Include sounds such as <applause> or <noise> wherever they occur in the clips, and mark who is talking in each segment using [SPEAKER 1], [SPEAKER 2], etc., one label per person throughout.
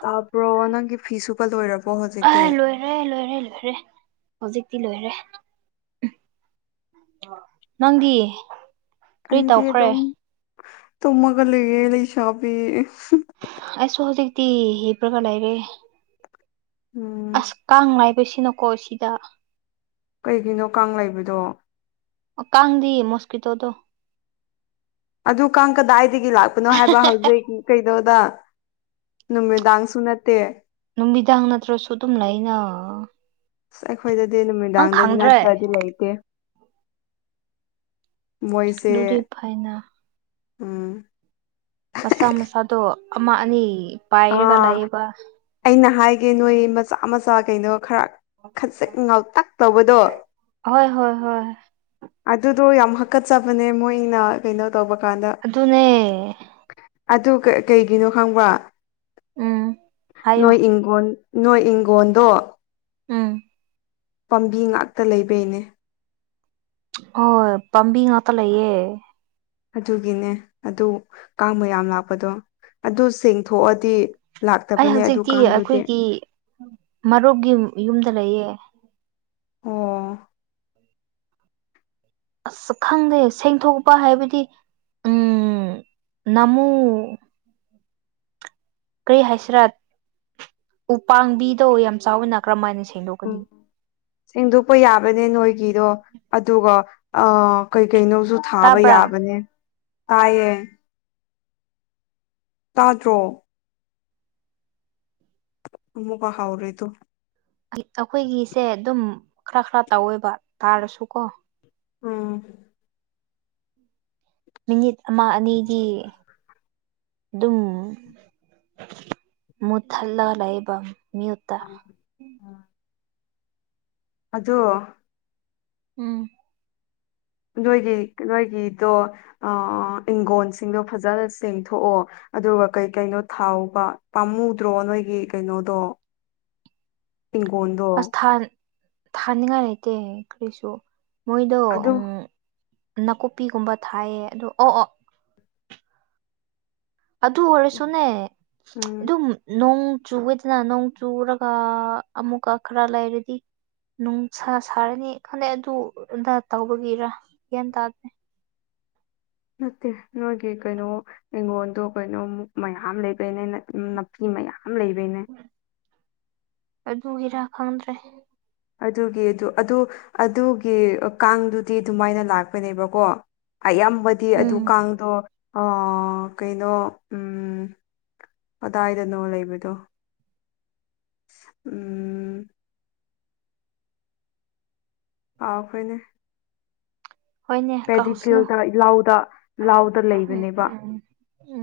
[SPEAKER 1] ꯇꯥꯕ꯭ꯔꯣ ꯅꯪꯒꯤ ꯐꯤ ꯁꯨꯕ ꯂꯣꯏꯔꯕꯣ ꯍꯧꯖꯤꯛꯇꯤ
[SPEAKER 2] ꯑ ꯂꯣꯏꯔꯦ ꯂꯣꯏꯔꯦ ꯂꯣꯏꯔꯦ ꯍꯧꯖꯤꯛꯇꯤ ꯂꯣꯏꯔꯦ ꯅꯪꯗꯤ ꯀꯔꯤ
[SPEAKER 1] ꯑꯩꯁꯦ
[SPEAKER 2] ꯇꯧꯈ꯭ꯔꯦ
[SPEAKER 1] ꯑꯗꯨꯝ ꯇꯨꯝꯃꯒ ꯂꯩꯌꯦ ꯂꯩꯁꯥꯕꯤ
[SPEAKER 2] ꯑꯩꯁꯨ ꯍꯧꯖꯤꯛꯛꯇꯤ ꯍꯤꯞꯔꯀ ꯂꯩꯔꯦ
[SPEAKER 1] ꯎꯝ
[SPEAKER 2] ꯑꯁ ꯀꯥꯡ ꯍꯥꯏꯕꯁꯤꯅꯀꯣ ꯁꯤꯗ
[SPEAKER 1] ꯀꯩꯒꯤꯅꯣ ꯀꯥꯡ ꯂꯩꯕꯗꯣ
[SPEAKER 2] ꯀꯥꯡꯗꯤ ꯃꯣꯁꯀꯤꯇꯣꯗꯣ
[SPEAKER 1] ꯑꯗꯨ ꯀꯥꯡ ꯀꯗꯥꯏꯗꯒꯤ ꯂꯥꯛꯄꯅꯣ ꯍꯥꯏꯕ ꯍꯧꯖꯤꯛ꯫ ꯀꯩꯗꯧꯗ ꯅꯨꯃꯤꯗꯥꯡꯁꯨ ꯅꯠꯇꯦ꯫
[SPEAKER 2] ꯅꯨꯃꯤꯗꯥꯡ ꯅꯠꯇ꯭ꯔꯁꯨ ꯑꯗꯨꯝ ꯂꯩꯅꯥꯥ
[SPEAKER 1] ꯑꯁ ꯑꯩꯈꯣꯏꯗꯗꯤ ꯅꯨꯃꯤꯗꯥꯡꯗꯗꯤ ꯅꯠꯇ꯭ꯔꯗꯤ ꯂꯩꯇꯦ꯫
[SPEAKER 2] ꯑꯗꯨꯗꯤ
[SPEAKER 1] ꯃꯣꯏꯁꯦ
[SPEAKER 2] ꯐꯩꯅ
[SPEAKER 1] ꯎꯝ
[SPEAKER 2] ꯃꯆꯥꯥ ꯃꯆꯥꯥꯗꯣ ꯑꯃ ꯑꯅꯤ ꯄꯥꯏꯔꯒ
[SPEAKER 1] ꯑꯥ
[SPEAKER 2] ꯂꯩꯌꯦꯕ
[SPEAKER 1] ꯑꯩꯅ ꯍꯥꯏꯒꯦ ꯅꯣꯏ ꯃꯆꯥ ꯃꯆꯥ ꯀꯩꯅꯣ ꯈꯔ ꯈꯆꯛ ꯉꯥꯎꯇꯥꯛ ꯇꯧꯕꯗꯣ
[SPEAKER 2] ꯍꯣꯏ ꯍꯣꯏ ꯍꯣꯏ
[SPEAKER 1] ꯑꯗꯨꯗꯣ ꯌꯥꯝ ꯍꯥꯀꯠꯆꯕꯅꯦ ꯃꯣꯏꯅ ꯀꯩꯅꯣ ꯇꯧꯕ ꯀꯥꯟꯗ
[SPEAKER 2] ꯑꯗꯨꯅꯦ
[SPEAKER 1] ꯑꯗꯨ ꯀꯩꯒꯤꯅꯣ ꯈꯪꯕ꯭ꯔ
[SPEAKER 2] ꯎꯝ ꯍꯥꯏꯌꯣ
[SPEAKER 1] ꯅꯣꯏ ꯏꯪꯒꯣꯟ ꯅꯣꯏ ꯏꯪꯒꯣꯟꯗꯣ
[SPEAKER 2] ꯎꯝ
[SPEAKER 1] ꯄꯥꯝꯕꯤ ꯉꯥꯛꯇ ꯂꯩꯕꯩꯅꯦ
[SPEAKER 2] ꯍꯣꯢ ꯄꯥꯝꯕꯤ ꯉꯥꯛꯇ ꯂꯩꯌꯦ
[SPEAKER 1] ꯑꯗꯨꯒꯤꯅꯦ ꯑꯗꯨ ꯀꯥꯡ ꯃꯌꯥꯝ ꯂꯥꯛꯄꯗꯣ ꯑꯗꯨ ꯁꯦꯡꯊꯣꯛꯑꯗꯤ
[SPEAKER 2] ꯑꯩ
[SPEAKER 1] ꯂꯥꯛꯇꯕꯅꯦ ꯑꯗꯨ
[SPEAKER 2] ꯍꯧꯖꯤꯛꯇꯤ
[SPEAKER 1] ꯀꯥꯡꯗꯨꯗꯤ
[SPEAKER 2] ꯑꯈꯣꯏꯒꯤ ꯃꯔꯨꯞꯒꯤ ꯌꯨꯝꯗ ꯂꯩꯌꯦ꯫
[SPEAKER 1] ꯑꯣ
[SPEAKER 2] ꯑꯁ ꯈꯪꯗꯦ ꯁꯦꯡꯗꯣꯛꯄ ꯍꯥꯏꯕꯗꯤ ꯎꯝ ꯅꯃꯨ ꯀꯔꯤ ꯍꯥꯏꯁꯤꯔ ꯎ ꯄꯥꯡꯕꯤꯗꯣ ꯌꯥꯝ ꯆꯥꯎꯋꯤꯅ ꯀꯔꯝ ꯍꯥꯏꯅ ꯁꯦꯡꯗꯣꯛꯀꯅꯤ
[SPEAKER 1] ꯁꯦꯡꯗꯣꯛꯄ ꯌꯥꯕꯅꯦ ꯅꯣꯏꯒꯤꯗꯣ ꯑꯗꯨꯒ ꯀꯩ ꯀꯩꯅꯣꯁꯨ ꯊꯥꯕ
[SPEAKER 2] ꯇꯥꯕ꯭ꯔꯥ
[SPEAKER 1] ꯌꯥꯕꯅꯦ ꯇꯥꯏꯌꯦ꯫ ꯇꯥꯗ꯭ꯔꯣ ꯃꯨꯛꯕ ꯍꯥꯎꯔꯦꯗꯣ
[SPEAKER 2] ꯑꯈꯣꯏꯒꯤꯁꯦ ꯗꯨꯝ ꯈ꯭ꯔ ꯈ꯭ꯔ ꯇꯧꯋꯦꯕ ꯇꯥꯔꯁꯨ ꯀꯣ꯫
[SPEAKER 1] ꯑꯥꯝ
[SPEAKER 2] ꯃꯤꯅꯤꯠ ꯑꯃ ꯑꯅꯤꯗꯤ ꯑꯗꯨꯝ ꯃꯨꯊꯜꯂ ꯂꯩꯕ
[SPEAKER 1] ꯑꯣ ꯎꯝ꯫ ꯑꯗꯣ
[SPEAKER 2] ꯎꯝ꯫
[SPEAKER 1] ꯅꯣꯏꯒꯤ ꯅꯣꯏꯒꯤꯗꯣ ꯑ ꯏꯪꯒꯣꯟꯁꯤꯡꯗꯣ ꯐꯖꯅ ꯆꯦꯡꯊꯣꯛꯑꯣ꯫ ꯑꯗꯨꯒ ꯀꯩ ꯀꯩꯅꯣ ꯊꯥꯎꯕ ꯄꯥꯝꯃꯨꯗ꯭ꯔꯣ ꯅꯣꯏꯒꯤ ꯀꯩꯅꯣꯗꯣ ꯏꯪꯒꯣꯟꯗꯣ
[SPEAKER 2] ꯑꯁ ꯊꯥꯟ ꯊꯥꯅꯤꯡꯉꯥꯏ ꯂꯩꯇꯦ ꯀꯔꯤꯁꯨ ꯃꯣꯏꯗꯣ
[SPEAKER 1] ꯑꯗꯨ
[SPEAKER 2] ꯑꯨꯡ ꯅꯥꯀꯨꯞꯄꯤꯒꯨꯝꯕ ꯊꯥꯏꯌꯦ ꯑꯗꯣ ꯑꯣ ꯑꯣ ꯑꯗꯨ ꯑꯣꯏꯔꯁꯨꯅꯦ
[SPEAKER 1] ꯎꯝ
[SPEAKER 2] ꯑꯗꯨꯝ꯫ ꯅꯣꯡ ꯆꯨꯢꯗꯅ ꯅꯣꯡ ꯆꯨꯔꯒ ꯑꯃꯨꯛꯀ ꯈꯔ ꯂꯩꯔꯗꯤ ꯅꯨꯡꯁꯥ ꯁꯥꯔꯅꯤ ꯈꯜꯂꯦ ꯑꯗꯨ ꯑꯗꯥ ꯇꯧꯕꯒꯤꯔꯥ ꯒ꯭ꯌꯥꯟ ꯇꯥꯗꯦ
[SPEAKER 1] ꯅꯠꯇꯦ ꯅꯣꯢꯒꯤ ꯀꯩꯅꯣ ꯢꯀꯣꯡꯗꯣ ꯀꯩꯅꯣ ꯃꯨꯛ ꯃꯌꯥꯝ ꯂꯩꯕꯩꯅꯦ ꯅꯥꯄꯤ ꯃꯌꯥꯝ ꯂꯩꯕꯩꯅꯦ
[SPEAKER 2] ꯑꯗꯨꯒꯤꯔꯥ ꯈꯪꯗ꯭ꯔꯦ
[SPEAKER 1] ꯑꯗꯨꯒꯤ ꯑꯗꯨ ꯑꯗꯨ ꯑꯗꯨꯒꯤ ꯑ ꯀꯥꯡꯗꯨꯗꯤ ꯑꯗꯨꯃꯥꯏꯅ ꯂꯥꯛꯄꯅꯦꯕꯀꯣ ꯑꯌꯥꯝꯕꯗꯤ ꯑꯗꯨ
[SPEAKER 2] ꯎꯝ
[SPEAKER 1] ꯀꯥꯡꯗꯣ ꯑꯣ ꯀꯩꯅꯣ ꯎ ꯀꯗꯥꯏꯗꯅꯣ ꯂꯩꯕꯗꯣ ꯎꯝ ꯀꯥꯎꯈ꯭ꯔꯦꯅꯦ
[SPEAKER 2] ꯍꯣꯏꯅꯦ ꯀꯧꯁꯅꯨ
[SPEAKER 1] ꯄꯦꯗꯤꯐꯤꯜꯗ ꯂꯥꯎꯗ ꯂꯥꯎꯗ꯫
[SPEAKER 2] ꯎꯝ ꯎꯝ ꯎꯝ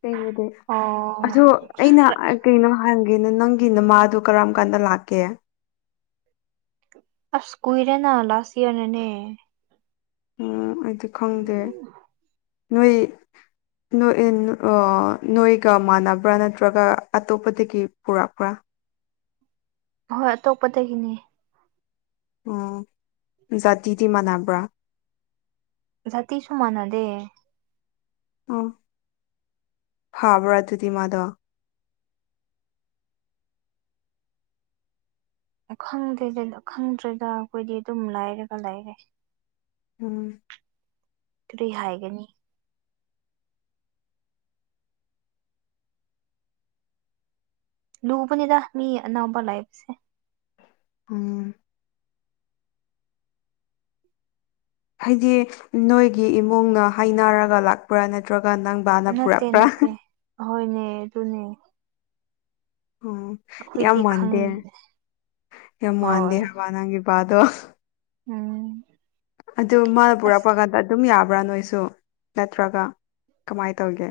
[SPEAKER 1] ꯀꯩꯕꯨꯗꯤ
[SPEAKER 2] ꯑꯣ
[SPEAKER 1] ꯑꯗꯣ ꯑꯩꯅ ꯑꯥꯏ ꯀꯩꯅꯣ ꯍꯪꯒꯦꯅ ꯅꯪꯒꯤ ꯅꯃꯥꯗꯣ ꯀꯔꯝ ꯀꯥꯟꯗ ꯂꯥꯛꯀꯦ
[SPEAKER 2] ꯑꯁ ꯀꯨꯏꯔꯦꯅ ꯂꯥꯁ ꯏꯌꯥꯔ ꯗꯅꯦ꯫
[SPEAKER 1] ꯎꯝ ꯑꯩꯗꯤ ꯈꯪꯗꯦ ꯅꯣꯏ ꯅꯣꯏ ꯅꯣꯏꯒ ꯃꯥꯟꯅꯕ꯭ꯔꯥ ꯅꯠꯇ꯭ꯔꯒ ꯑꯇꯣꯞꯄꯗꯒꯤ ꯄꯨꯔꯛꯄ꯭ꯔꯥ
[SPEAKER 2] ꯍꯣꯏ ꯑꯇꯣꯞꯄꯗꯒꯤꯅꯦ
[SPEAKER 1] ꯑꯣ ꯖꯥꯇꯤꯗꯤ ꯃꯥꯟꯅꯕ꯭ꯔꯥ
[SPEAKER 2] ꯖꯥꯇꯤꯁꯨ ꯃꯥꯟꯅꯗꯦ
[SPEAKER 1] ꯑꯣ ꯐꯥꯕ꯭ꯔꯥ ꯑꯗꯨꯗꯤ ꯃꯥꯗꯣ꯫
[SPEAKER 2] ꯈꯪꯗꯦꯗ ꯈꯪꯗ꯭ꯔꯦꯗ ꯑꯩꯈꯣꯏꯗꯤ ꯑꯗꯨꯝ ꯂꯥꯏꯔꯒ ꯂꯩꯔꯦ
[SPEAKER 1] ꯎꯝ
[SPEAKER 2] ꯀꯔꯤ ꯍꯥꯏꯒꯅꯤ ꯂꯨꯕꯅꯤꯗ ꯃꯤ ꯑꯅꯧꯕ ꯂꯩꯏꯕꯁꯦ
[SPEAKER 1] ꯎꯝ ꯍꯥꯏꯗꯤ ꯅꯣꯏꯒꯤ ꯏꯃꯨꯡꯅ ꯍꯥꯏꯅꯔꯒ ꯂꯥꯛꯄ꯭ꯔꯥ ꯅꯠꯇ꯭ꯔꯒ ꯅꯪ ꯕꯥꯅ
[SPEAKER 2] ꯅꯠꯇꯦ
[SPEAKER 1] ꯄꯨꯔꯛꯄ꯭ꯔꯥ
[SPEAKER 2] ꯅꯠꯇꯦ ꯍꯣꯏꯅꯦ ꯑꯗꯨꯅꯦ
[SPEAKER 1] ꯑꯣ ꯌꯥꯝ
[SPEAKER 2] ꯑꯩꯈꯣꯏꯗꯤ
[SPEAKER 1] ꯃꯥꯟꯗꯦ
[SPEAKER 2] ꯈꯪꯉꯤ
[SPEAKER 1] ꯌꯥꯝ ꯃꯥꯟꯗꯦ
[SPEAKER 2] ꯍꯣꯏ
[SPEAKER 1] ꯍꯥꯏꯕ ꯅꯪꯒꯤ ꯅꯨꯄꯥꯗꯣ꯫
[SPEAKER 2] ꯎꯝ
[SPEAKER 1] ꯑꯗꯨ ꯃꯥꯅ
[SPEAKER 2] ꯑꯁ
[SPEAKER 1] ꯄꯨꯔꯛꯄ ꯀꯥꯟꯗ ꯑꯗꯨꯝ ꯌꯥꯕ꯭ꯔꯥ ꯅꯣꯏꯁꯨ ꯅꯠꯇ꯭ꯔꯒ ꯀꯃꯥꯏꯅ ꯇꯧꯒꯦ꯫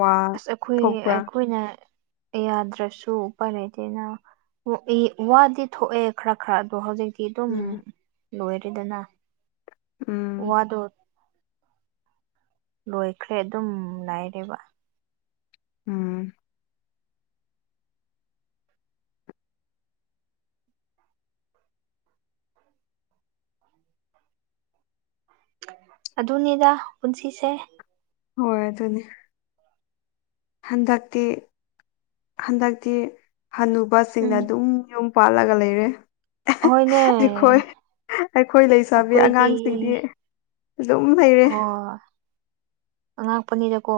[SPEAKER 1] ꯋꯥ
[SPEAKER 2] ꯑꯁ ꯑꯩꯈꯣꯏ
[SPEAKER 1] ꯊꯣꯛꯄ꯭ꯔꯥ
[SPEAKER 2] ꯑꯩꯈꯣꯏꯅ ꯌꯥꯗ꯭ꯔꯁꯨ ꯎꯄꯥꯏ ꯂꯩꯇꯦꯅ ꯋꯨ ꯏ ꯋꯥꯗꯤ ꯊꯣꯛꯑꯦ ꯈꯔ ꯈꯔ ꯑꯗꯣ ꯍꯧꯖꯤꯛꯇꯤ ꯁꯤ ꯑꯗꯨꯝ
[SPEAKER 1] ꯎꯝ
[SPEAKER 2] ꯂꯣꯏꯔꯦꯗꯅ
[SPEAKER 1] ꯎꯝ
[SPEAKER 2] ꯋꯥꯗꯣ ꯂꯣꯏꯈ꯭ꯔꯦ ꯑꯗꯨꯝ ꯉꯥꯏꯔꯦꯕ
[SPEAKER 1] ꯎꯝ
[SPEAKER 2] ꯑꯗꯨꯅꯤꯗ ꯄꯨꯟꯁꯤꯁꯦ
[SPEAKER 1] ꯍꯣꯏ ꯑꯗꯨꯅꯤ꯫ ꯍꯟꯗꯛꯇꯤ ꯍꯟꯗꯛꯇꯤ ꯍꯅꯨꯕꯁꯤꯡꯅ
[SPEAKER 2] ꯎꯝ
[SPEAKER 1] ꯑꯗꯨꯝ ꯌꯨꯝ꯫ ꯄꯥꯜꯂꯒ ꯂꯩꯔꯦ
[SPEAKER 2] ꯍꯣꯏꯅꯦ
[SPEAKER 1] ꯑꯩꯈꯣꯏ ꯑꯩꯈꯣꯏ ꯂꯩꯁꯕꯤ
[SPEAKER 2] ꯑꯩꯈꯣꯏꯗꯤ
[SPEAKER 1] ꯑꯉꯥꯡꯁꯤꯡꯗꯤ ꯝ ꯂꯩꯔꯦ
[SPEAKER 2] ꯑꯣ ꯑꯉꯥꯛꯄꯅꯤꯗꯀꯣ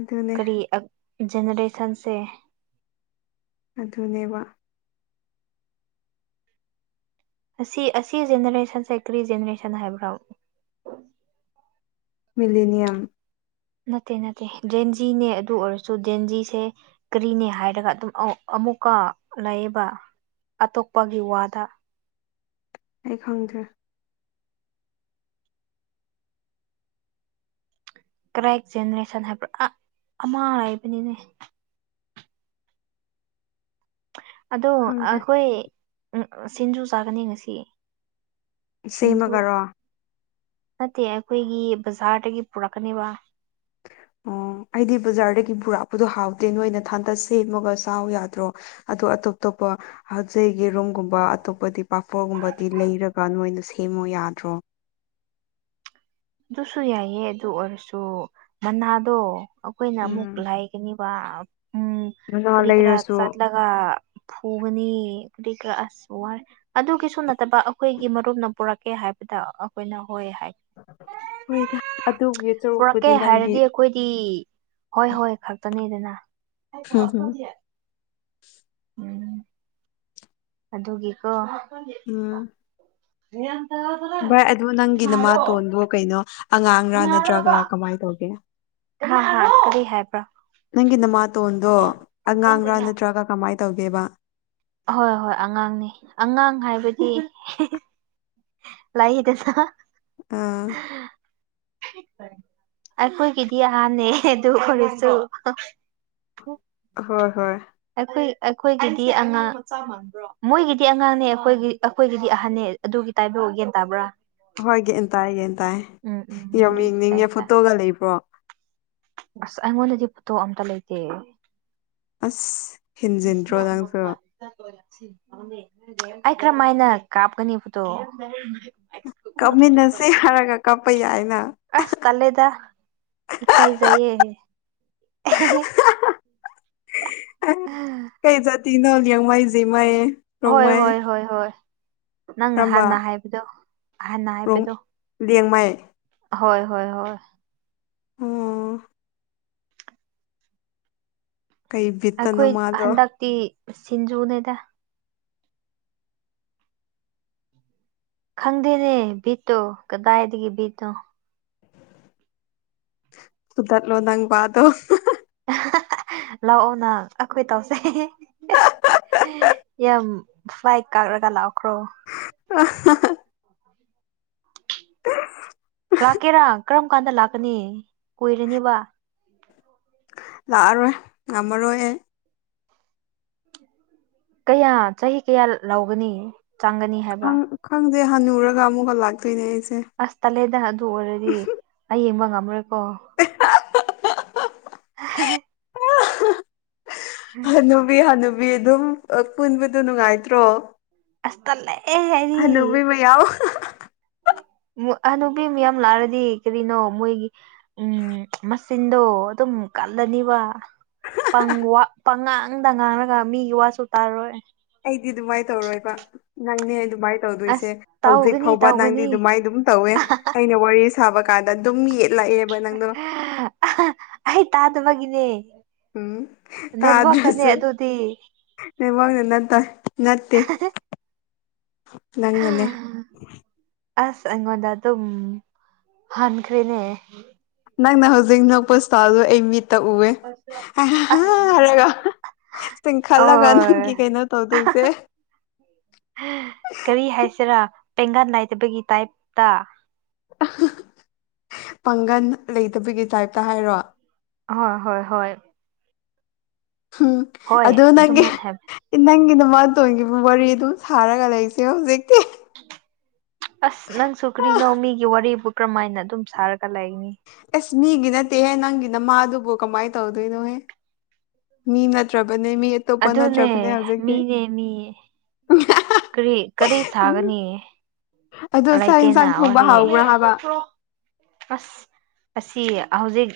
[SPEAKER 1] ꯑꯗꯨꯅꯦ
[SPEAKER 2] ꯀꯔꯤ ꯑ ꯖꯦꯅꯦꯔꯦꯁꯟꯁꯦ
[SPEAKER 1] ꯑꯗꯨꯅꯦꯕ
[SPEAKER 2] ꯑꯁꯤ ꯑꯁꯤ ꯖꯦꯅꯦꯔꯦꯁꯟꯁꯦ ꯀ꯭ꯔꯤ ꯖꯦꯅꯔꯦꯁꯟ ꯍꯥꯏꯕ꯭ꯔꯣ
[SPEAKER 1] ꯃꯤꯂꯤꯅꯤꯌꯝ
[SPEAKER 2] ꯅꯠꯇꯦ ꯅꯠꯇꯦ ꯖꯦꯟꯖꯤꯅꯦ ꯑꯗꯨ ꯑꯣꯏꯔꯁꯨ ꯖꯦꯟꯖꯤꯁꯦ ꯀꯔꯤꯅꯦ ꯍꯥꯏꯔꯒ ꯑꯗꯨꯝ ꯑꯃꯨꯛꯀ ꯂꯩꯌꯦꯕ ꯑꯇꯣꯞꯄꯒꯤ ꯋꯥꯗ꯫
[SPEAKER 1] ꯑꯩ ꯈꯪꯗ꯭ꯔꯦ
[SPEAKER 2] ꯀ꯭ꯔꯦꯛ ꯖꯦꯅꯦꯔꯦꯁꯟ ꯍꯥꯏꯕ꯭ꯔꯥ ꯑꯥ ꯑꯃꯥ ꯍꯥꯏꯕꯅꯤꯅꯦ ꯑꯗꯣ
[SPEAKER 1] ꯈꯪꯗꯦ
[SPEAKER 2] ꯑꯈꯣꯏ ꯑꯝ ꯁꯤꯡꯖꯨ ꯆꯥꯒꯅꯤ ꯉꯁꯤ ꯁꯤꯡꯖꯨ
[SPEAKER 1] ꯁꯦꯝꯃꯒꯔꯣ
[SPEAKER 2] ꯅꯠꯇꯦ ꯑꯩꯈꯣꯏꯒꯤ ꯕꯖꯥꯔꯗꯒꯤ ꯄꯨꯔꯛꯀꯅꯦꯕ
[SPEAKER 1] ꯑꯣ ꯑꯩꯗꯤ ꯕꯖꯥꯔꯗꯒꯤ ꯕꯨꯔꯥꯛꯄꯗꯣ ꯍꯥꯎꯗꯦ ꯅꯣꯏꯅ ꯊꯟꯇ ꯁꯦꯝꯃꯒ ꯁꯥ ꯌꯥꯗ꯭ꯔꯣ ꯑꯗꯣ ꯑꯇꯣꯞ ꯇꯣꯞꯄ ꯍꯧꯖꯤꯛꯒꯤ ꯔꯨꯝꯒꯨꯝꯕ ꯑꯇꯣꯞꯄꯗꯤ ꯄꯥꯐꯣꯔꯒꯨꯝꯕꯗꯤ ꯂꯩꯔꯒ ꯅꯣꯏꯅ ꯁꯦꯝꯃꯣ ꯌꯥꯗ꯭ꯔꯣ
[SPEAKER 2] ꯑꯗꯨꯁꯨ ꯌꯥꯏꯌꯦ ꯑꯗꯨ ꯑꯣꯏꯔꯁꯨ ꯃꯅꯥꯗꯣ ꯑꯈꯣꯏꯅ ꯑꯃꯨꯛ
[SPEAKER 1] ꯎꯝ
[SPEAKER 2] ꯂꯥꯏꯒꯅꯤ ꯋꯥ ꯎꯝ
[SPEAKER 1] ꯃꯅꯥ
[SPEAKER 2] ꯀꯔꯤ ꯀ꯭ꯔ
[SPEAKER 1] ꯂꯩꯔꯁꯨ
[SPEAKER 2] ꯆꯠꯂꯒ ꯐꯨꯒꯅꯤ ꯀꯗꯤ ꯈꯔ ꯑꯁ ꯋꯥꯔꯦ ꯑꯗꯨꯒꯤꯁꯨ ꯅꯠꯇꯕ ꯑꯩꯈꯣꯏꯒꯤ ꯃꯔꯨꯞꯅ ꯄꯨꯔꯛꯀꯦ ꯍꯥꯏꯕꯗ ꯑꯩꯈꯣꯏꯅ ꯍꯣꯏ ꯍꯥꯏ
[SPEAKER 1] ꯍꯣꯏꯗ ꯑꯗꯨꯒꯤ
[SPEAKER 2] ꯄꯨꯔꯛꯀꯦ
[SPEAKER 1] ꯆꯔꯨꯛꯄꯨꯗꯤ ꯅꯪꯒꯤ
[SPEAKER 2] ꯍꯥꯏꯔꯗꯤ ꯑꯩꯈꯣꯏꯗꯤ ꯍꯣꯏ ꯍꯣꯏ ꯈꯛꯇꯅꯤꯗꯅ꯫
[SPEAKER 1] ꯍꯨ ꯍꯝ
[SPEAKER 2] ꯎꯝ ꯑꯗꯨꯒꯤꯀꯣ
[SPEAKER 1] ꯑꯝ
[SPEAKER 2] <inaudible>
[SPEAKER 1] ꯚꯥꯏ ꯑꯗꯨ ꯅꯪꯒꯤ ꯅꯃꯥꯇꯣꯟꯗꯣ ꯀꯩꯅꯣ ꯑꯉꯥꯡꯔꯥ ꯅꯠꯇ꯭ꯔꯒ ꯀꯃꯥꯏ ꯇꯧꯒꯦ
[SPEAKER 2] ꯍꯥ ꯍꯥ ꯀꯔꯤ ꯍꯥꯏꯕ꯭ꯔꯥ
[SPEAKER 1] ꯅꯪꯒꯤ ꯅꯃꯥꯇꯣꯟꯗꯣ ꯑꯉꯥꯡꯔꯥ ꯅꯠꯇ꯭ꯔꯒ ꯀꯃꯥꯏꯅ ꯇꯧꯒꯦꯕ
[SPEAKER 2] ꯑꯍꯣꯏ ꯍꯣꯏ ꯑꯉꯥꯡꯅꯤ ꯑꯉꯥꯡ ꯍꯥꯏꯕꯗꯤ ꯂꯥꯑꯦꯗꯅ
[SPEAKER 1] ꯑꯥ
[SPEAKER 2] ꯑꯩꯈꯣꯏꯒꯤꯗꯤ ꯀꯗꯤ ꯑꯅꯦ ꯇ ꯈꯁꯨ
[SPEAKER 1] ꯑ ꯍꯣꯏ ꯍꯣꯏ
[SPEAKER 2] ꯑꯩꯈ ꯑꯩꯈꯣꯏꯒꯤꯗꯤ ꯑꯉꯥꯡ ꯃꯣꯏꯒꯤꯗꯤ ꯑꯉꯥꯡꯅꯦ ꯑꯩꯈꯣꯏ ꯑꯩꯈꯣꯏꯒꯤꯗꯤ ꯑꯍꯟꯅꯦ ꯑꯗꯨꯒꯤ ꯇꯥꯏꯕꯣ ꯌꯦꯒꯟ ꯇꯥꯕ꯭ꯔꯥ
[SPEAKER 1] ꯍꯣꯏ ꯒꯦꯟ ꯇꯥꯏ ꯒꯦꯟ ꯇꯥꯏꯌꯦ
[SPEAKER 2] ꯎꯝ ꯎꯝ
[SPEAKER 1] ꯌꯥꯝ
[SPEAKER 2] ꯑꯗꯨꯒꯤ
[SPEAKER 1] ꯌꯦꯡꯅꯤꯡꯉꯦ
[SPEAKER 2] ꯇꯥꯏꯞꯇ
[SPEAKER 1] ꯐꯣꯇꯣꯒ ꯂꯩꯕ꯭ꯔꯣ
[SPEAKER 2] ꯑꯁ ꯑꯩꯉꯣꯟꯗꯗꯤ ꯄꯣꯊꯣꯛ ꯑꯝꯇ ꯂꯩꯇꯦ
[SPEAKER 1] ꯑꯁ ꯍꯦꯟꯖꯤꯟꯗ꯭ꯔꯣ ꯅꯪꯁꯨ
[SPEAKER 2] ꯑꯩ ꯀꯔꯝꯃꯥꯏꯅ ꯀꯥꯞꯀꯅꯤ ꯐꯣꯇꯣ
[SPEAKER 1] ꯀꯞꯃꯤꯟꯅꯁꯤ ꯍꯥꯏꯔꯒ ꯀꯥꯞꯄ ꯌꯥꯏꯅ
[SPEAKER 2] ꯑꯁ ꯇꯂꯦꯗ ꯏꯀꯥꯏꯖꯏꯌꯦꯦ
[SPEAKER 1] ꯀꯩ ꯖꯥꯇꯤꯅꯣ ꯌꯦꯡꯃꯩ ꯖꯤꯃꯩ
[SPEAKER 2] ꯍꯣꯏ ꯍꯣꯏ ꯍꯣꯏ ꯍꯣꯏ ꯅꯪ
[SPEAKER 1] ꯀꯔꯝꯕ
[SPEAKER 2] ꯍꯥꯟꯅ ꯍꯥꯏꯕꯗꯣ ꯍꯥꯟꯅ ꯍꯥꯏꯕꯗꯣ
[SPEAKER 1] ꯂꯦꯡꯃꯥꯏ꯫
[SPEAKER 2] ꯍꯣꯏ ꯍꯣꯏ ꯍꯣꯏ
[SPEAKER 1] ꯎꯝ ꯀꯩ ꯕꯤꯠꯇꯅꯣ
[SPEAKER 2] ꯑꯩꯈꯣꯏ
[SPEAKER 1] ꯃꯥꯗꯣ
[SPEAKER 2] ꯍꯟꯗꯛꯇꯤ ꯁꯤꯡꯖꯨꯅꯦꯗ ꯈꯪꯗꯦꯅꯦ ꯚꯤꯠꯇꯣ ꯀꯗꯥꯏꯗꯒꯤ ꯚꯤꯠꯅꯣ
[SPEAKER 1] ꯈꯨꯗꯔꯂꯣꯗꯪꯕꯥꯗꯣ
[SPEAKER 2] ꯂꯥꯛꯑꯣ ꯅꯪ ꯑꯩꯈꯣꯏ ꯇꯧꯁꯦ ꯌꯥꯝ ꯐ꯭ꯂꯥꯏꯠ ꯀꯥꯔꯒ ꯂꯥꯛꯈ꯭ꯔꯣ
[SPEAKER 1] ꯑ
[SPEAKER 2] ꯂꯥꯛꯀꯦꯔꯥ ꯀꯔꯝ ꯀꯥꯟꯗ ꯂꯥꯛꯀꯅꯤ ꯀꯨꯏꯔꯅꯤꯕ꯫
[SPEAKER 1] ꯂꯥꯛꯑꯔꯣꯏ ꯉꯝꯃꯔꯣꯏ ꯑꯩ꯫
[SPEAKER 2] ꯀꯌꯥ ꯆꯍꯤ ꯀꯌꯥ ꯂꯧꯒꯅꯤ ꯆꯥꯡꯒꯅꯤ ꯍꯥꯏꯕ
[SPEAKER 1] ꯈꯪ ꯈꯪꯗꯦ ꯍꯟꯅꯨꯔꯒ ꯑꯃꯨꯛꯀ ꯂꯥꯛꯇꯣꯏꯅꯦ ꯑꯩꯁꯦ
[SPEAKER 2] ꯑꯁ ꯇꯠꯂꯦꯗ ꯑꯗꯨ ꯑꯣꯏꯔꯗꯤ ꯑꯩ ꯑꯌꯦꯡꯕ ꯉꯝꯃꯔꯣꯏꯀꯣ꯫
[SPEAKER 1] <unintelligible>
[SPEAKER 2] <unintelligible>
[SPEAKER 1] ꯍꯅꯨꯕꯤ ꯍꯅꯨꯕꯤ ꯑꯗꯨꯝ ꯄꯨꯟꯕꯗꯣ ꯅꯨꯡꯉꯥꯏꯇ꯭ꯔꯣ
[SPEAKER 2] ꯑꯁ ꯇꯜꯂꯦ ꯑꯦꯍ
[SPEAKER 1] ꯍꯅꯨꯃꯤ ꯃꯌꯥꯝ
[SPEAKER 2] ꯍꯅꯨꯕꯤ ꯃꯌꯥꯝ ꯂꯥꯛꯑꯗꯤ ꯀꯔꯤꯅꯣ ꯃꯣꯏꯒꯤ ꯎꯝ ꯃꯆꯤꯟꯗꯣ ꯑꯗꯨꯝ ꯀꯜꯂꯅꯤꯕ ꯄꯪ ꯋꯥ ꯄꯪꯉꯥꯡꯗ ꯉꯥꯡꯔꯒ ꯃꯤꯒꯤ ꯋꯥꯁꯨ ꯇꯥꯔꯣꯏ
[SPEAKER 1] ꯑꯩꯗꯤ ꯑꯗꯨꯃꯥꯏꯅ ꯇꯧꯔꯣꯏꯕ ꯅꯪꯅꯦ ꯑꯗꯨꯃꯥꯏ ꯇꯧꯗꯣꯏꯁꯦ
[SPEAKER 2] ꯑꯁ
[SPEAKER 1] ꯍꯧꯖꯤꯛ
[SPEAKER 2] ꯇꯧꯒꯅꯤ
[SPEAKER 1] ꯐꯥꯎꯕ ꯅꯪꯗꯤ
[SPEAKER 2] ꯇꯧꯒꯅꯤ
[SPEAKER 1] ꯑꯗꯨꯃꯥꯏ ꯗꯨꯝ ꯇꯧꯋꯦ ꯑꯩꯅ ꯋꯥꯔꯤ ꯁꯥꯕ ꯀꯥꯟꯗ ꯑꯗꯨꯝ ꯌꯦꯠꯂꯛꯑꯦꯕ ꯅꯪꯗꯣ
[SPEAKER 2] ꯑꯩ ꯇꯥꯗꯕꯒꯤꯅꯦ
[SPEAKER 1] ꯎꯝ
[SPEAKER 2] ꯅꯦꯠꯋꯥꯛꯛꯇꯅꯦ
[SPEAKER 1] ꯇꯥꯗ꯭ꯔꯁꯨ
[SPEAKER 2] ꯑꯗꯨꯗꯤ
[SPEAKER 1] ꯅꯦꯠꯋꯥꯛꯅ ꯅꯠꯇꯩ ꯅꯠꯇꯦ ꯅꯪꯅꯅꯦ
[SPEAKER 2] ꯑꯁ ꯑꯩꯉꯣꯟꯗ ꯑꯗꯨꯝ ꯍꯟꯈ꯭ꯔꯦꯅꯦ
[SPEAKER 1] ꯅꯪꯅ ꯍꯧꯖꯤꯛ ꯅꯣꯛꯄ ꯁꯇꯥꯜꯗꯨ ꯑꯩ ꯃꯤꯠꯇ ꯎꯋꯦ
[SPEAKER 2] ꯑꯁ
[SPEAKER 1] ꯍꯥꯏꯔꯒ
[SPEAKER 2] ꯑꯣ
[SPEAKER 1] ꯆꯤꯡꯈꯜꯂꯒ ꯅꯪꯒꯤ ꯀꯩꯅꯣ ꯇꯧꯗꯣꯏꯁꯦ
[SPEAKER 2] ꯀꯔꯤ ꯍꯥꯏꯁꯤꯔꯥ ꯄꯦꯡꯒꯟ ꯅꯥꯏꯗꯕꯒꯤ ꯇꯥꯏꯞꯇ
[SPEAKER 1] ꯄꯥꯡꯒꯜ ꯂꯩꯇꯕꯒꯤ ꯇꯥꯏꯞꯇ ꯍꯥꯏꯔꯣ
[SPEAKER 2] ꯍꯣꯏ ꯍꯣꯏ ꯍꯣꯏ
[SPEAKER 1] ꯎꯝ
[SPEAKER 2] ꯍꯣꯏ
[SPEAKER 1] ꯑꯗꯨꯗ ꯅꯪꯒꯤ
[SPEAKER 2] ꯑꯗꯨꯃꯥꯏꯅ ꯍꯥꯏꯕ
[SPEAKER 1] ꯅꯪꯒꯤ ꯅꯃꯇꯣꯟꯒꯤꯕꯨ ꯋꯥꯔꯤ ꯑꯗꯨꯝ ꯁꯥꯔꯒ ꯂꯩꯁꯦ ꯍꯧꯖꯤꯛꯇꯤ
[SPEAKER 2] ꯑꯁ ꯅꯪꯁꯨ ꯀꯔꯤꯅꯣ ꯃꯤꯒꯤ ꯋꯥꯔꯤꯕꯨ ꯀꯔꯝꯍꯥꯏꯅ ꯑꯗꯨꯝ ꯁꯥꯔꯒ ꯂꯩꯅꯤ
[SPEAKER 1] ꯑꯁ ꯃꯤꯒꯤ ꯅꯠꯇꯦꯍꯦ ꯅꯪꯒꯤꯅ ꯃꯥꯗꯨꯕꯨ ꯀꯃꯥꯏꯅ ꯇꯧꯗꯣꯏꯅꯣꯍꯦ ꯃꯤ ꯅꯠꯇ꯭ꯔꯕꯅꯦ ꯃꯤ ꯑꯇꯣꯞꯄ
[SPEAKER 2] ꯑꯗꯨꯅꯦ
[SPEAKER 1] ꯅꯠꯇ꯭ꯔꯕꯅꯦ ꯍꯧꯖꯤꯛꯇꯤ
[SPEAKER 2] ꯀ꯭ꯔꯤ ꯀꯔꯤ
[SPEAKER 1] ꯎꯝ
[SPEAKER 2] ꯁꯥꯒꯅꯤ
[SPEAKER 1] ꯑꯗꯣ ꯆꯥꯛ
[SPEAKER 2] ꯂꯩꯇꯦꯅ
[SPEAKER 1] ꯌꯦꯟꯁꯥꯡ ꯊꯣꯡꯕ
[SPEAKER 2] ꯋꯥꯔꯤ
[SPEAKER 1] ꯍꯥꯎꯕ꯭ꯔꯥ ꯍꯥꯏꯕ
[SPEAKER 2] ꯑꯁ ꯑꯁꯤ ꯍꯧꯖꯤꯛ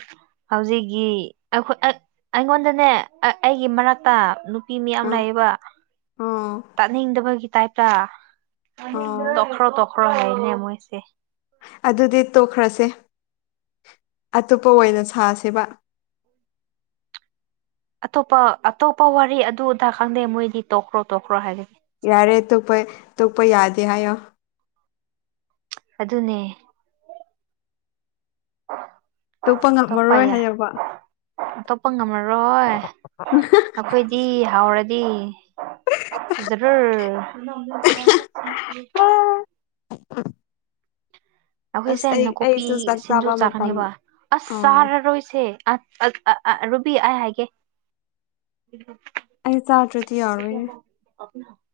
[SPEAKER 2] ꯍꯧꯖꯤꯛꯒꯤ ꯑꯩꯈ ꯑꯩ ꯑꯩꯉꯣꯟꯗꯅꯦ ꯑꯩꯒꯤ ꯃꯔꯛꯇ ꯅꯨ ꯄꯤ ꯃꯤ ꯌꯥꯝ
[SPEAKER 1] ꯑꯥ
[SPEAKER 2] ꯂꯩꯌꯦꯕ
[SPEAKER 1] ꯑꯣ
[SPEAKER 2] ꯇꯥꯅꯤꯡꯗꯕꯒꯤ ꯇꯥꯏꯞꯇ
[SPEAKER 1] ꯑꯣ
[SPEAKER 2] ꯇꯣꯛꯈ꯭ꯔꯣ ꯇꯣꯛꯈ꯭ꯔꯣ ꯍꯥꯢꯕꯅꯦ ꯃꯣꯏꯁꯦ
[SPEAKER 1] ꯑꯗꯨꯗꯤ ꯇꯣꯛꯈ꯭ꯔꯁꯦ ꯑꯇꯣꯞꯄ ꯑꯣꯏꯅ ꯁꯥꯁꯦꯕ
[SPEAKER 2] ꯑꯇꯣꯞꯄ ꯑꯇꯣꯞꯄ ꯋꯥꯔꯤ ꯑꯗꯨ ꯑꯗꯥ ꯈꯪꯗꯦ ꯃꯣꯏꯗꯤ ꯇꯣꯛꯈ꯭ꯔꯣ ꯇꯣꯛꯈ꯭ꯔꯣ ꯍꯥꯏꯒꯅꯤ
[SPEAKER 1] ꯌꯥꯔꯦ ꯇꯣꯛꯄꯩ ꯇꯨꯄꯩ ꯌꯥꯗꯦ ꯍꯥꯏꯌꯣ
[SPEAKER 2] ꯑꯗꯨꯅꯦ
[SPEAKER 1] ꯇꯣꯛꯄ ꯉꯝꯃꯔꯣꯏ ꯍꯥꯏꯌꯣꯕ
[SPEAKER 2] ꯑꯇꯣꯞꯄ ꯉꯝꯃꯔꯣꯏ ꯑꯩꯈꯣꯏꯗꯤ ꯍꯥꯎꯔꯗꯤ ꯖꯔꯔ
[SPEAKER 1] ꯑꯁ
[SPEAKER 2] ꯑꯩꯈꯣꯏꯁꯦ
[SPEAKER 1] ꯑꯩ
[SPEAKER 2] ꯅꯥꯀꯨꯞꯄꯤ
[SPEAKER 1] ꯑꯩꯁꯨ ꯆꯥꯛ
[SPEAKER 2] ꯁꯤꯟꯖꯨ
[SPEAKER 1] ꯆꯥꯕ ꯃꯇꯝ
[SPEAKER 2] ꯆꯥꯒꯅꯦꯕ ꯑꯁ
[SPEAKER 1] ꯑꯣ
[SPEAKER 2] ꯆꯥꯔꯔꯣꯏꯁꯦ ꯑ ꯑ ꯑ ꯑꯥ ꯔꯨꯕꯤ ꯑꯩ ꯍꯥꯏꯒꯦ
[SPEAKER 1] ꯑꯩ ꯆꯥꯗ꯭ꯔꯗꯤ ꯌꯥꯔꯣꯢꯌꯦ
[SPEAKER 2] <inaudible>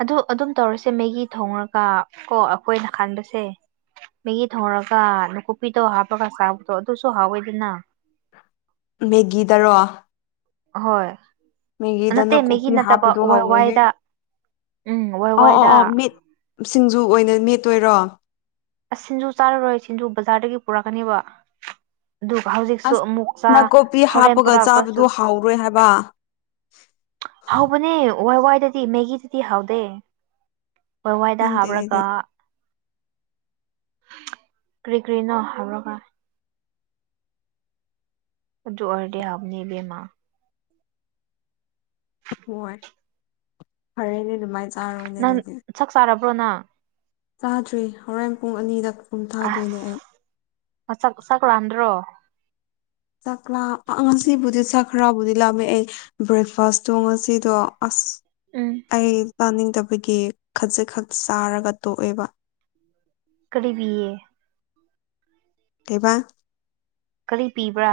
[SPEAKER 2] ꯑꯗꯨ ꯑꯗꯨꯝ ꯇꯧꯔꯁꯦ ꯃꯦꯒꯤ ꯊꯣꯡꯔꯒ ꯀꯣ ꯑꯩꯈꯣꯏꯅ ꯈꯥꯟꯕꯁꯦ ꯃꯦꯒꯤ ꯊꯣꯡꯔꯒ ꯅꯣꯀꯨꯞꯄꯤꯗꯣ ꯍꯥꯞꯄꯒ ꯆꯥꯕꯗꯣ ꯑꯗꯨꯁꯨ ꯍꯥꯎꯋꯦꯗꯅ
[SPEAKER 1] ꯃꯦꯒꯤꯗꯔꯣ
[SPEAKER 2] ꯍꯣꯏ
[SPEAKER 1] ꯃꯦꯒꯤꯗ
[SPEAKER 2] ꯅꯠꯇꯦ ꯃꯦꯒꯤ
[SPEAKER 1] ꯅꯥꯀꯨꯞꯄꯤ
[SPEAKER 2] ꯅꯠꯇꯕ
[SPEAKER 1] ꯍꯥꯞꯄꯗꯣ
[SPEAKER 2] ꯋꯥꯏ -
[SPEAKER 1] ꯍꯧꯔꯣꯏꯍꯦ
[SPEAKER 2] ꯋꯥꯢꯗ ꯎꯝ ꯋꯥꯏ
[SPEAKER 1] ꯑꯧ ꯑꯧ
[SPEAKER 2] ꯋꯥꯏꯗ
[SPEAKER 1] ꯑꯧ ꯃꯤꯠ ꯁꯤꯡꯖꯨ ꯑꯣꯏꯅ ꯃꯦꯠꯇꯣꯏꯔꯣ
[SPEAKER 2] ꯑꯁ ꯁꯤꯟꯖꯨ ꯆꯥꯔꯔꯣꯏ ꯁꯤꯟꯖꯨ ꯕꯖꯥꯔꯗꯒꯤ ꯄꯨꯔꯛꯀꯅꯤꯕ ꯑꯗꯨꯒ ꯍꯧꯖꯤꯛꯁꯨ
[SPEAKER 1] ꯑꯁ
[SPEAKER 2] ꯑꯃꯨꯛ ꯆꯤ
[SPEAKER 1] ꯅꯥꯀꯨꯞꯄꯤ
[SPEAKER 2] ꯍꯣꯔꯦꯟ
[SPEAKER 1] ꯍꯥꯞꯄꯒ ꯆꯥꯕꯗꯣ
[SPEAKER 2] ꯄꯨꯔꯛꯄꯁꯨ
[SPEAKER 1] ꯍꯥꯎꯔꯣꯏ ꯍꯥꯏꯕ
[SPEAKER 2] ꯍꯥꯎꯕꯅꯦ ꯋꯥꯏ ꯋꯥꯏꯗꯗꯤ ꯃꯦꯒꯤꯗꯗꯤ ꯍꯥꯎꯗꯦ ꯋꯥꯏ ꯋꯥꯏꯗ
[SPEAKER 1] ꯈꯪꯗꯦ
[SPEAKER 2] ꯍꯥꯞꯔꯒ
[SPEAKER 1] ꯑꯩꯗꯤ
[SPEAKER 2] ꯀ꯭ꯔꯤ ꯀ꯭ꯔꯤꯅꯣ ꯍꯧꯔꯒ ꯑꯗꯨ ꯑꯣꯏꯔꯗꯤ ꯍꯥꯕꯅꯦ ꯢꯕꯦꯝꯃ
[SPEAKER 1] ꯍꯣꯏ ꯐꯔꯦꯅꯦ ꯑꯗꯨꯃꯥꯏ ꯆꯥꯔꯣꯅꯦ ꯑꯗꯨꯗꯤ
[SPEAKER 2] ꯆꯛ ꯆꯥꯔꯕ꯭ꯔꯣ ꯅꯪ
[SPEAKER 1] ꯆꯥꯗ꯭ꯔꯤ ꯍꯣꯔꯏ ꯄꯨꯡ ꯑꯅꯤꯗꯛ ꯀꯨꯝꯊꯗꯣꯏꯅꯦ ꯑꯩ
[SPEAKER 2] ꯃꯅꯛ ꯆꯥꯛ ꯂꯥꯝꯗꯔꯣ
[SPEAKER 1] ꯆꯀꯂꯥ ꯉꯁꯤꯕꯨꯗꯤ ꯆꯈ꯭ꯔꯥꯕꯨꯗꯤ ꯂꯥꯝꯃꯦ ꯑꯩ ꯕ꯭ꯔꯦꯛꯐꯥꯁꯇꯣ ꯉꯁꯤꯗꯣ ꯑꯁ
[SPEAKER 2] ꯎꯝ
[SPEAKER 1] ꯑꯩ ꯆꯥꯅꯤꯡꯗꯕꯒꯤ ꯈꯖꯤꯛ ꯈꯛ ꯆꯥꯔꯒ ꯇꯣꯛꯑꯦꯕ
[SPEAKER 2] ꯀꯔꯤꯕꯤꯌꯦ
[SPEAKER 1] ꯀꯩꯕ
[SPEAKER 2] ꯀꯔꯤ ꯄꯤꯕ꯭ꯔꯥ